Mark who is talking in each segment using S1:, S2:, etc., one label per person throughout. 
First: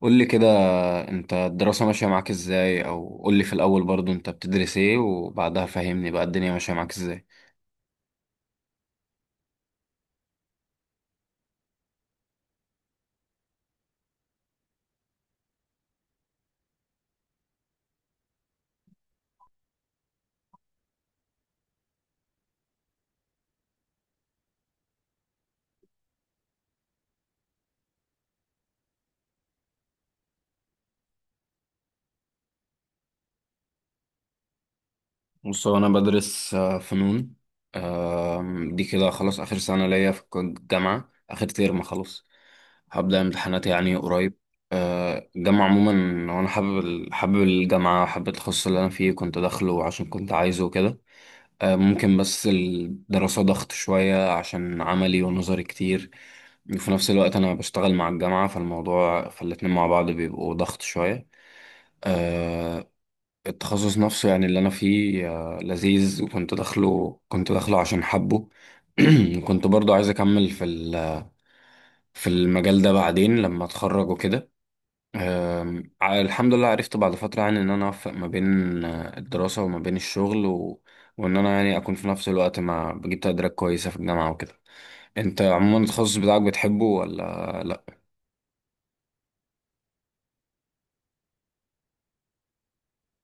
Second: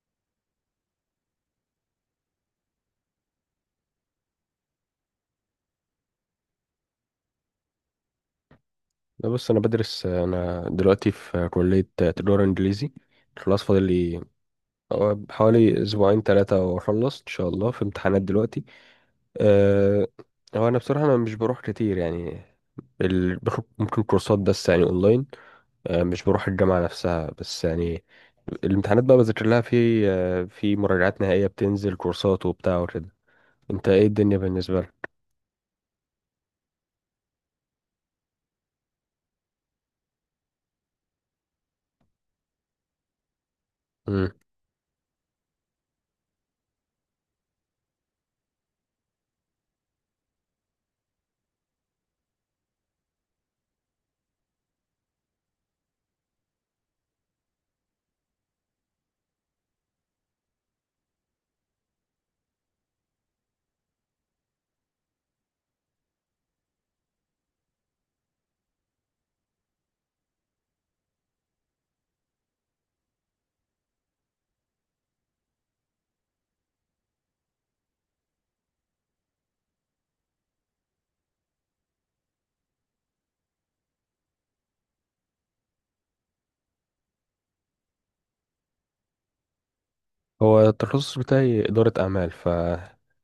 S1: قول لي كده، انت الدراسة ماشية معاك ازاي؟ او قول لي في الاول برضو انت بتدرس ايه، وبعدها فهمني بقى الدنيا ماشية معاك ازاي؟
S2: لا، بص، انا بدرس. انا دلوقتي في كلية تجارة انجليزي. خلاص، فاضل لي حوالي اسبوعين ثلاثة واخلص ان شاء الله. في امتحانات دلوقتي. أه هو انا بصراحة، مش بروح كتير يعني. باخد ممكن كورسات بس يعني اونلاين. مش بروح الجامعة نفسها بس يعني. الامتحانات بقى بذاكر لها في مراجعات نهائية، بتنزل كورسات وبتاع وكده. انت ايه الدنيا بالنسبة لك؟
S1: بص، هو انا بدرس فنون. دي كده خلاص اخر سنة ليا في الجامعة، اخر ترم خلاص. هبدأ امتحانات يعني
S2: مم.
S1: قريب. الجامعة عموما، وانا حابب الجامعة، حابب التخصص اللي انا فيه، كنت داخله عشان كنت عايزه وكده. ممكن بس الدراسة ضغط شوية عشان عملي ونظري كتير. وفي نفس الوقت أنا بشتغل مع الجامعة، فالموضوع فالاتنين مع بعض بيبقوا ضغط شوية. آه، التخصص نفسه يعني اللي أنا فيه لذيذ، وكنت داخله كنت داخله عشان حبه. وكنت برضو عايز أكمل في المجال ده بعدين لما أتخرج وكده. الحمد لله، عرفت بعد فترة يعني إن أنا أوفق ما بين الدراسة وما بين الشغل وإن أنا يعني أكون في نفس الوقت مع بجيب تقديرات كويسة في الجامعة وكده. أنت عموما التخصص بتاعك بتحبه ولا لأ؟
S2: هو التخصص بتاعي إدارة أعمال. ف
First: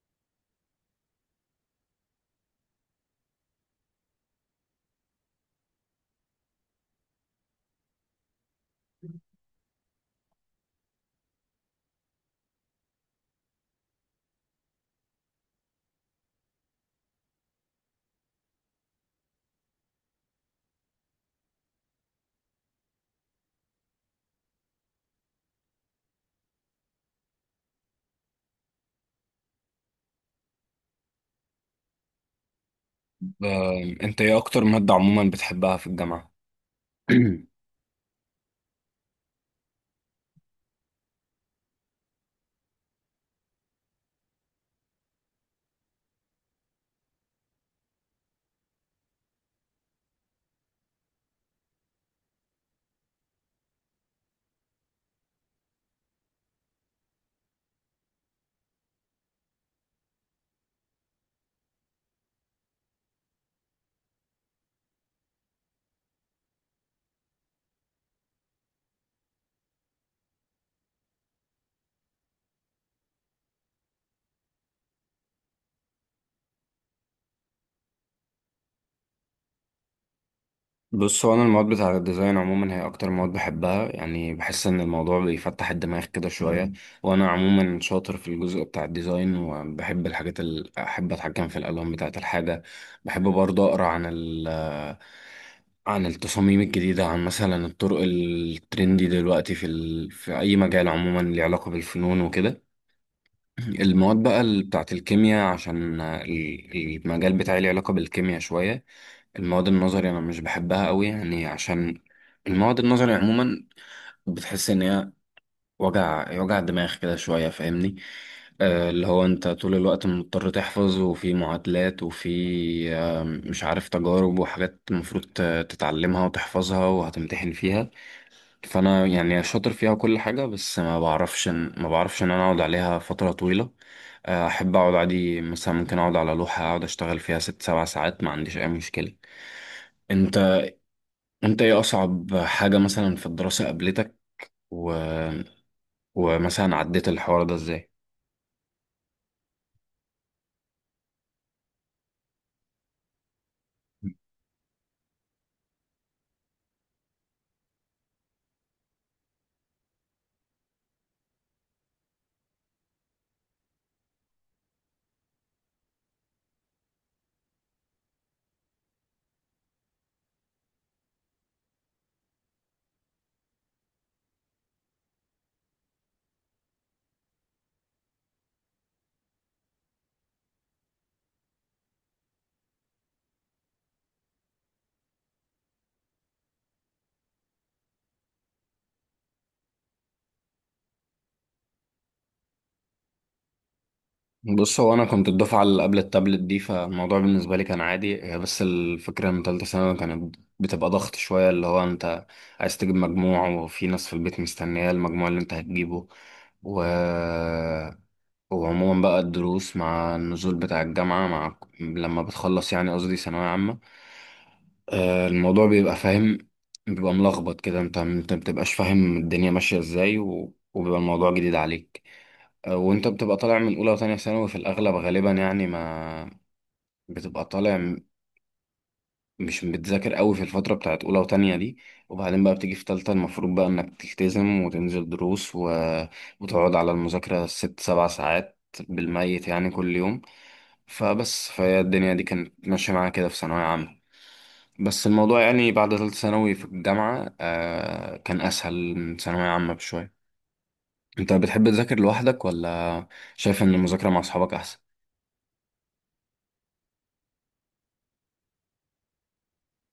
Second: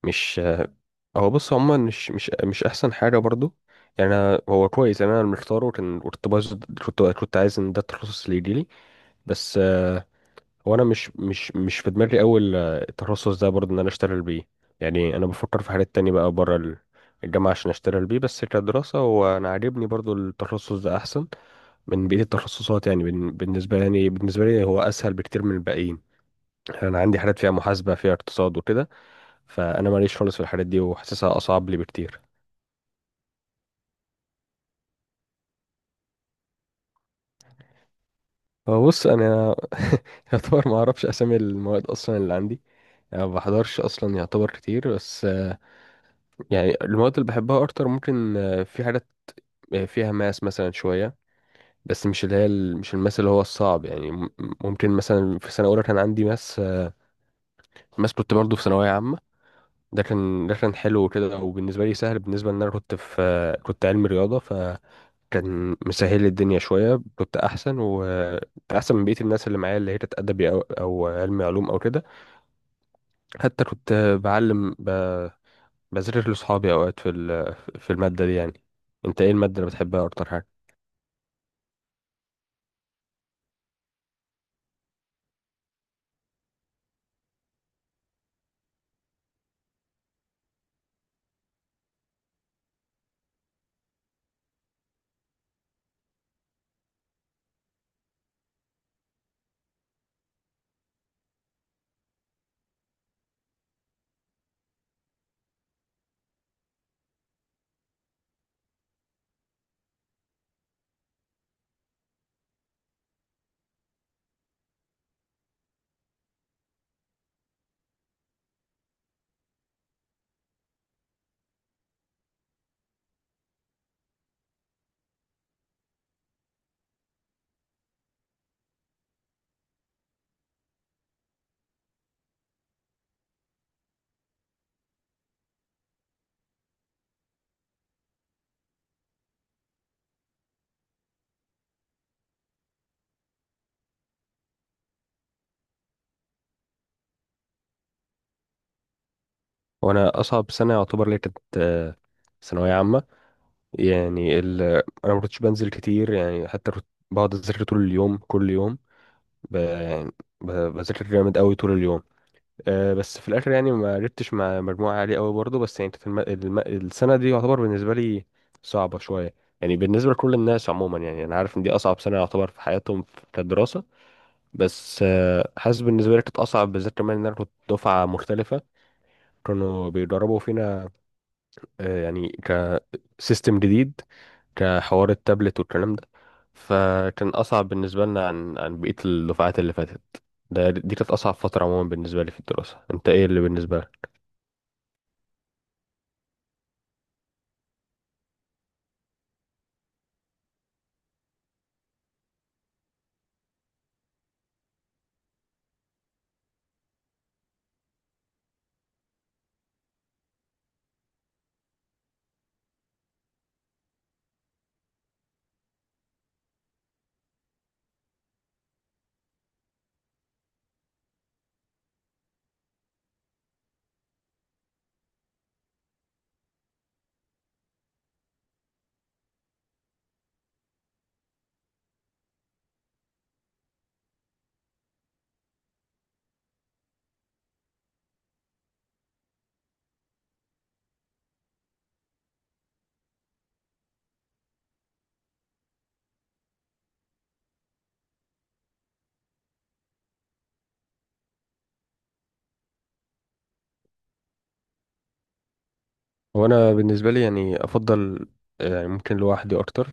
S2: مش هو بص، هما مش احسن حاجه برضو. يعني أنا هو كويس. يعني انا اللي مختاره كان، كنت عايز ان ده التخصص اللي يجيلي. بس هو انا مش في دماغي اول، التخصص ده برضو ان انا اشتغل بيه. يعني انا بفكر في حاجات تانية بقى بره الجامعه عشان اشتغل بيه. بس كدراسه هو انا عاجبني برضو التخصص ده، احسن من بقيه التخصصات. يعني بالنسبه لي هو اسهل بكتير من الباقيين. يعني انا عندي حاجات فيها محاسبه، فيها اقتصاد وكده. فانا ماليش خالص في الحاجات دي وحاسسها اصعب لي بكتير.
S1: أنت إيه أكتر مادة عموما بتحبها في الجامعة؟
S2: هو بص، انا يعتبر ما اعرفش اسامي المواد اصلا اللي عندي. يعني ما بحضرش اصلا يعتبر كتير. بس يعني المواد اللي بحبها اكتر ممكن في حاجات فيها ماس مثلا شويه. بس مش اللي هي مش الماس اللي هو الصعب. يعني ممكن مثلا في سنه اولى كان عندي ماس. ماس كنت برضه في ثانويه عامه. ده كان حلو كده. وبالنسبه لي سهل، بالنسبه ان انا كنت في آه، كنت علمي رياضه، فكان مسهل لي الدنيا شويه. كنت احسن واحسن من بقيه الناس اللي معايا، اللي هي كانت ادبي او علمي علوم او كده. حتى كنت بعلم ب... بذاكر لصحابي اوقات في الماده دي يعني. انت ايه الماده اللي بتحبها اكتر حاجه؟
S1: بص، هو انا المواد بتاع الديزاين عموما هي اكتر مواد بحبها، يعني بحس ان الموضوع بيفتح الدماغ كده شويه. مم. وانا عموما شاطر في الجزء بتاع الديزاين، وبحب الحاجات اللي احب اتحكم في الالوان بتاعه الحاجه. بحب برضه اقرا عن التصاميم الجديده، عن مثلا الطرق الترندي دلوقتي في اي مجال عموما ليه علاقه بالفنون وكده. المواد بقى بتاعة الكيمياء عشان المجال بتاعي ليه علاقة بالكيمياء شوية. المواد النظري أنا مش بحبها قوي يعني عشان المواد النظري عموما بتحس إن هي وجع دماغ كده شوية، فاهمني؟ اللي هو أنت طول الوقت مضطر تحفظ، وفي معادلات وفي مش عارف تجارب وحاجات المفروض تتعلمها وتحفظها وهتمتحن فيها. فانا يعني شاطر فيها كل حاجه، بس ما بعرفش ان انا اقعد عليها فتره طويله. احب اقعد عادي، مثلا ممكن اقعد على لوحه اقعد اشتغل فيها 6-7 ساعات ما عنديش اي مشكله. انت انت ايه اصعب حاجه مثلا في الدراسه قابلتك، و... ومثلا عديت الحوار ده ازاي؟
S2: وانا اصعب سنه يعتبر لي كانت ثانويه عامه. يعني انا ما كنتش بنزل كتير، يعني حتى كنت بقعد اذاكر طول اليوم كل يوم. يعني بذاكر جامد قوي طول اليوم. بس في الاخر يعني ما عرفتش مع مجموعه عاليه قوي برضه. بس يعني كانت السنه دي يعتبر بالنسبه لي صعبه شويه. يعني بالنسبه لكل الناس عموما، يعني انا عارف ان دي اصعب سنه يعتبر في حياتهم كدراسه. بس حاسس بالنسبة لي كانت أصعب بالذات، كمان إن أنا كنت دفعة مختلفة. كانوا بيدربوا فينا يعني كسيستم جديد، كحوار التابلت والكلام ده. فكان أصعب بالنسبة لنا عن بقية الدفعات اللي فاتت. دي كانت أصعب فترة عموما بالنسبة لي في الدراسة. أنت إيه اللي بالنسبة لك؟
S1: بص، هو انا كنت الدفعه اللي قبل التابلت دي، فالموضوع بالنسبه لي كان عادي. هي بس الفكره ان ثالثه ثانوي كانت بتبقى ضغط شويه، اللي هو انت عايز تجيب مجموع وفي ناس في البيت مستنيه المجموع اللي انت هتجيبه، و... وعموما بقى الدروس مع النزول بتاع الجامعه مع لما بتخلص يعني قصدي ثانويه عامه، الموضوع بيبقى فاهم بيبقى ملخبط كده، انت ما بتبقاش فاهم الدنيا ماشيه ازاي، وبيبقى الموضوع جديد عليك. وانت بتبقى طالع من اولى وتانية ثانوي في الاغلب غالبا، يعني ما بتبقى طالع م- مش بتذاكر قوي في الفترة بتاعت اولى وتانية دي. وبعدين بقى بتيجي في تالتة، المفروض بقى انك تلتزم وتنزل دروس وتقعد على المذاكرة 6-7 ساعات بالميت يعني كل يوم. فبس، فهي الدنيا دي كانت ماشية معايا كده في ثانوية عامة. بس الموضوع يعني بعد تالتة ثانوي في الجامعة كان أسهل من ثانوية عامة بشوية. أنت بتحب تذاكر لوحدك، ولا شايف إن المذاكرة مع أصحابك أحسن؟
S2: وأنا بالنسبة لي يعني أفضل، يعني ممكن لوحدي أكتر.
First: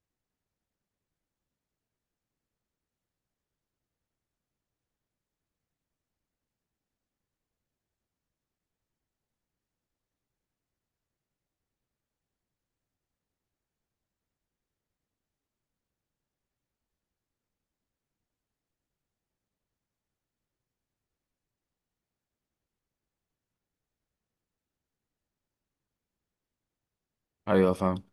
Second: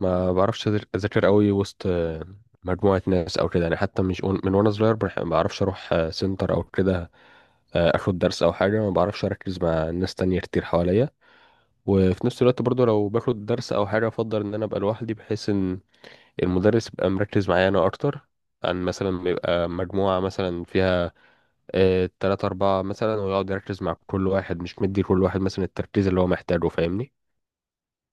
S2: ما بعرفش أذاكر قوي وسط مجموعة ناس أو كده. يعني حتى مش من وأنا صغير، ما بعرفش أروح سنتر أو كده. اخد درس او حاجه، ما بعرفش اركز مع ناس تانية كتير حواليا. وفي نفس الوقت برضو لو باخد درس او حاجه، افضل ان انا ابقى لوحدي بحيث ان المدرس يبقى مركز معايا انا اكتر. عن مثلا ما يبقى مجموعه مثلا فيها تلاتة أربعة مثلا، ويقعد يركز مع كل واحد مش مدي كل واحد مثلا التركيز اللي هو محتاجه، فاهمني؟
S1: أيوة، فاهم.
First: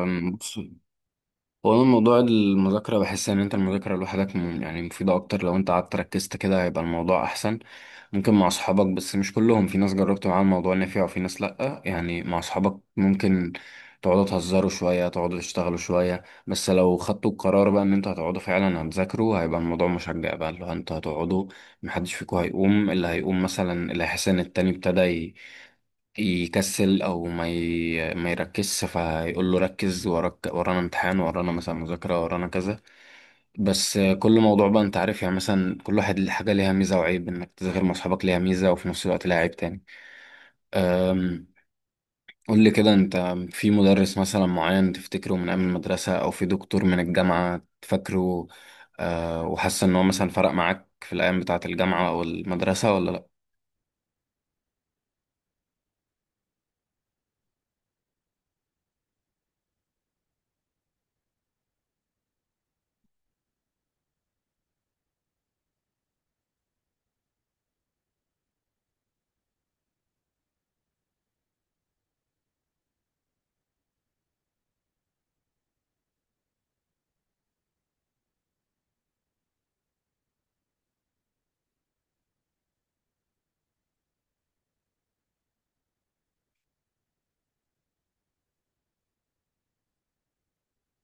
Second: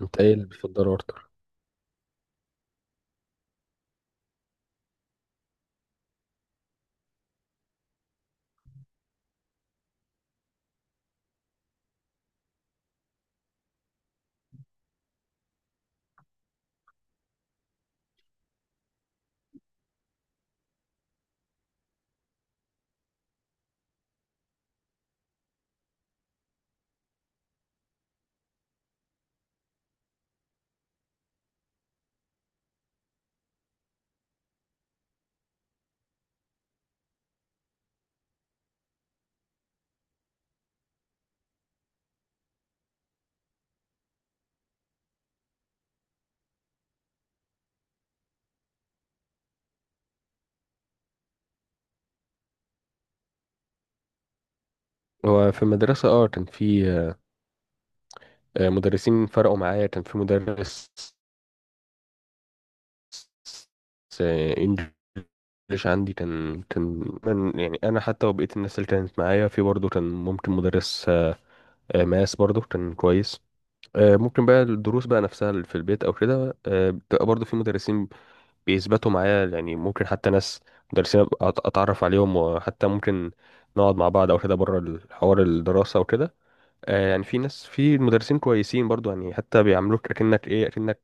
S2: انت ايه اللي
S1: بص،
S2: بتفضله اكتر؟
S1: هو أنا موضوع المذاكرة بحس إن أنت المذاكرة لوحدك يعني مفيدة أكتر، لو أنت قعدت ركزت كده هيبقى الموضوع أحسن. ممكن مع أصحابك، بس مش كلهم، في ناس جربت معاهم الموضوع نفع وفي ناس لأ. يعني مع أصحابك ممكن تقعدوا تهزروا شوية تقعدوا تشتغلوا شوية، بس لو خدتوا القرار بقى إن أنتوا هتقعدوا فعلا هتذاكروا هيبقى الموضوع مشجع، بقى اللي هو أنتوا هتقعدوا، محدش فيكم هيقوم. اللي هيقوم مثلا اللي هيحس إن التاني ابتدى يكسل او ما يركزش فيقول له ركز، وراك ورانا امتحان، ورانا مثلا مذاكرة، ورانا كذا. بس كل موضوع بقى انت عارف، يعني مثلا كل واحد ليه حاجة ليها ميزة وعيب، انك تذاكر مع اصحابك ليها ميزة وفي نفس الوقت ليها عيب تاني. أم، قول لي كده، انت في مدرس مثلا معين تفتكره من ايام المدرسة او في دكتور من الجامعة تفكره؟ وحاسس ان هو مثلا فرق معاك في الايام بتاعة الجامعة او المدرسة، ولا لا؟
S2: هو في المدرسة كان في مدرسين فرقوا معايا. كان في مدرس بس انجلش عندي كان من، يعني انا حتى وبقيت الناس اللي كانت معايا في، برضه كان ممكن مدرس ماس برضه كان كويس. ممكن بقى الدروس بقى نفسها اللي في البيت او كده، بتبقى برضه في مدرسين بيثبتوا معايا. يعني ممكن حتى ناس مدرسين أبقى اتعرف عليهم، وحتى ممكن نقعد مع بعض او كده بره الحوار، الدراسه وكده. يعني في ناس في مدرسين كويسين برضه، يعني حتى بيعاملوك اكنك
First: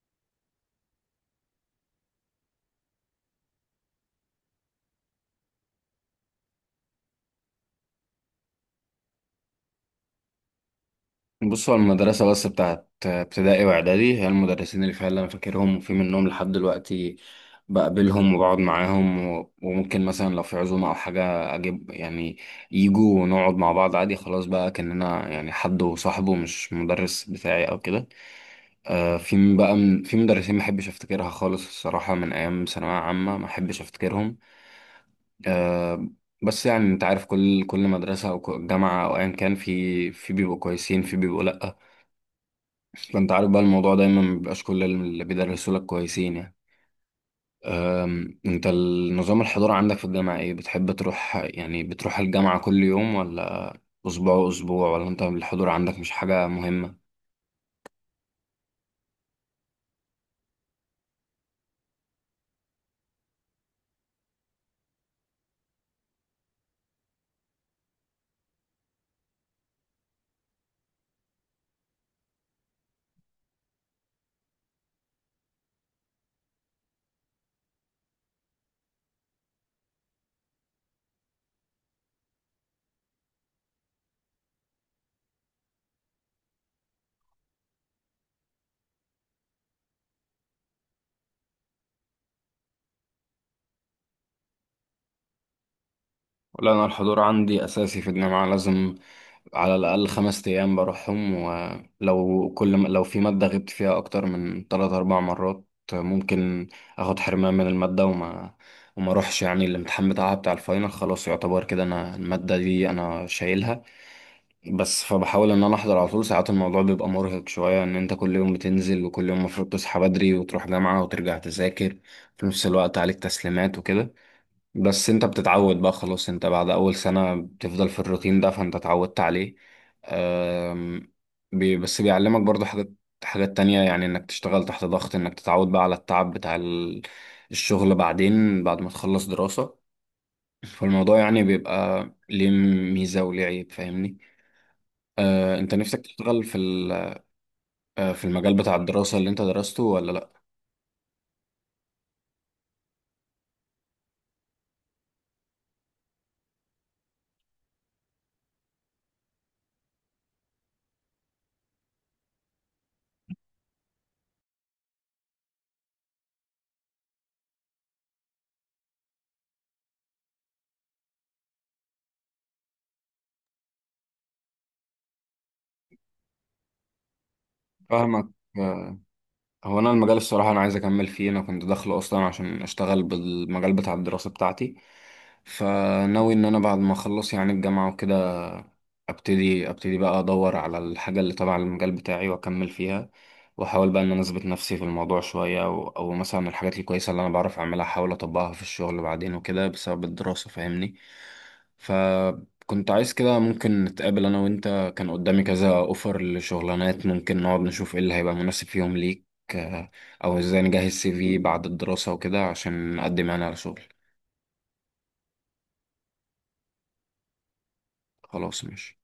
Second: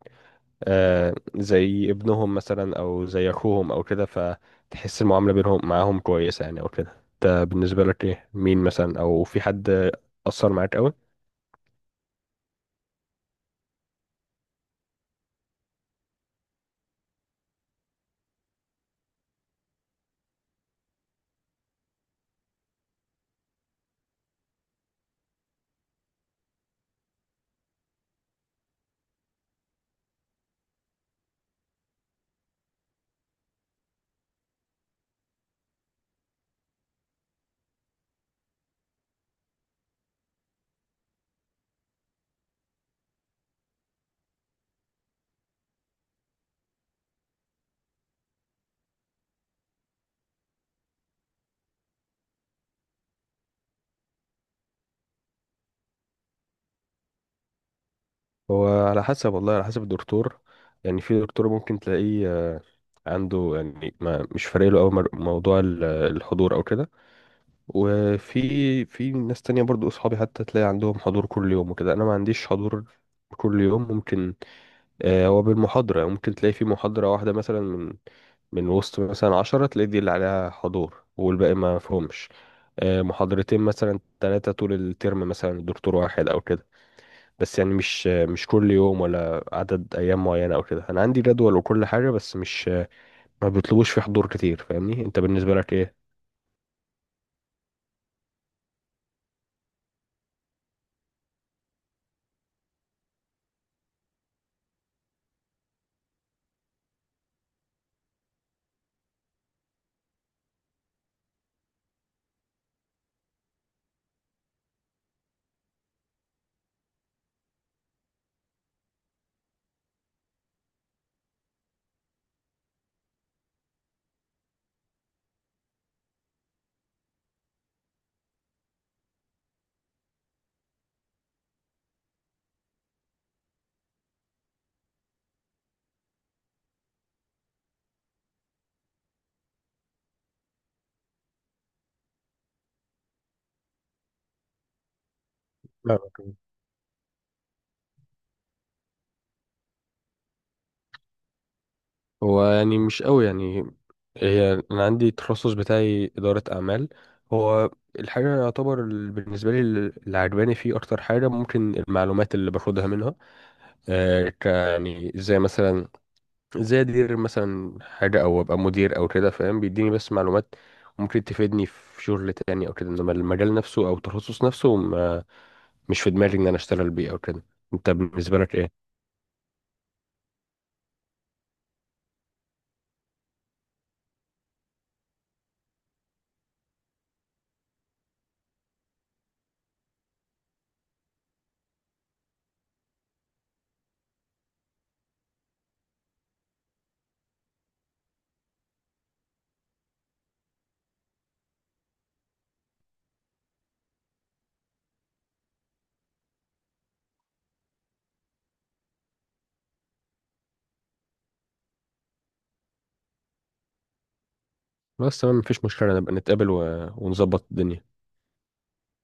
S2: زي ابنهم مثلا او زي اخوهم او كده، فتحس المعامله بينهم معاهم كويسه يعني او كده. انت بالنسبه لك ايه؟ مين مثلا؟ او في حد اثر معاك قوي؟
S1: بصوا، المدرسة بس بتاعت ابتدائي وإعدادي هي المدرسين اللي فعلا أنا فاكرهم، وفي منهم لحد دلوقتي بقابلهم وبقعد معاهم، وممكن مثلا لو في عزومة أو حاجة أجيب، يعني يجوا ونقعد مع بعض عادي، خلاص بقى كأننا يعني حد وصاحبه، مش مدرس بتاعي أو كده. في بقى من في مدرسين ما أحبش أفتكرها خالص الصراحة من أيام ثانوية عامة، ما أحبش أفتكرهم. آه، بس يعني أنت عارف، كل مدرسة أو جامعة أو أيا كان، في بيبقوا كويسين في بيبقوا لأ. اصل انت عارف بقى الموضوع دايما مبيبقاش كل اللي بيدرسوا لك كويسين يعني. انت النظام الحضور عندك في الجامعة ايه؟ بتحب تروح، يعني بتروح الجامعة كل يوم، ولا اسبوع اسبوع، ولا انت الحضور عندك مش حاجة مهمة؟
S2: هو على حسب، والله على حسب الدكتور. يعني في دكتور ممكن تلاقيه عنده يعني، ما مش فارق له قوي موضوع الحضور او كده. وفي ناس تانية برضو اصحابي حتى تلاقي عندهم حضور كل يوم وكده. انا ما عنديش حضور كل يوم. ممكن، هو بالمحاضرة، ممكن تلاقي في محاضرة واحدة مثلا من وسط مثلا 10، تلاقي دي اللي عليها حضور والباقي ما فهمش. محاضرتين مثلا ثلاثة طول الترم مثلا، دكتور واحد أو كده. بس يعني مش كل يوم ولا عدد أيام معينة أو كده. أنا عندي جدول وكل حاجة، بس مش ما بيطلبوش في حضور كتير، فاهمني؟ أنت بالنسبة لك إيه؟
S1: لا، أنا الحضور عندي أساسي في الجامعة، لازم على الأقل 5 أيام بروحهم، ولو لو في مادة غبت فيها أكتر من 3-4 مرات ممكن أخد حرمان من المادة، وما أروحش يعني الامتحان بتاعها بتاع الفاينل، خلاص يعتبر كده أنا المادة دي أنا شايلها. بس فبحاول ان انا احضر على طول، ساعات الموضوع بيبقى مرهق شوية ان انت كل يوم بتنزل وكل يوم المفروض تصحى بدري وتروح جامعة وترجع تذاكر، في نفس الوقت عليك تسليمات وكده. بس انت بتتعود بقى خلاص، انت بعد اول سنة بتفضل في الروتين ده فانت اتعودت عليه. أم، بي بس بيعلمك برضو حاجات تانية، يعني انك تشتغل تحت ضغط، انك تتعود بقى على التعب بتاع الشغل بعدين بعد ما تخلص دراسة. فالموضوع يعني بيبقى ليه ميزة وليه عيب، فاهمني. انت
S2: لا،
S1: نفسك
S2: أوكي.
S1: تشتغل في ال- أه، في المجال بتاع الدراسة اللي انت درسته، ولا لا؟
S2: هو يعني مش قوي يعني. هي انا عندي التخصص بتاعي اداره اعمال. هو الحاجه يعتبر بالنسبه لي اللي عجباني فيه اكتر حاجه ممكن المعلومات اللي باخدها منها. يعني زي ادير مثلا حاجة او ابقى مدير او كده، فاهم، بيديني بس معلومات ممكن تفيدني في شغل تاني او كده. انما المجال نفسه او التخصص نفسه، ما مش في دماغي ان انا اشتغل بيه او كده. انت
S1: فاهمك.
S2: بالنسبة لك ايه؟
S1: هو انا المجال الصراحه انا عايز اكمل فيه، انا كنت داخله اصلا عشان اشتغل بالمجال بتاع الدراسه بتاعتي. فناوي ان انا بعد ما اخلص يعني الجامعه وكده ابتدي بقى ادور على الحاجه اللي تبع المجال بتاعي واكمل فيها. واحاول بقى ان انا اثبت نفسي في الموضوع شويه، أو مثلا الحاجات الكويسه اللي انا بعرف اعملها احاول اطبقها في الشغل بعدين وكده بسبب الدراسه، فاهمني. فكنت عايز كده ممكن نتقابل انا وانت، كان قدامي كذا اوفر لشغلانات، ممكن نقعد نشوف ايه اللي هيبقى مناسب فيهم ليك. آه، او ازاي نجهز CV بعد الدراسه وكده عشان نقدم انا على شغل.
S2: بس تمام، مفيش مشكلة نبقى نتقابل ونظبط الدنيا.
S1: خلاص، ماشي.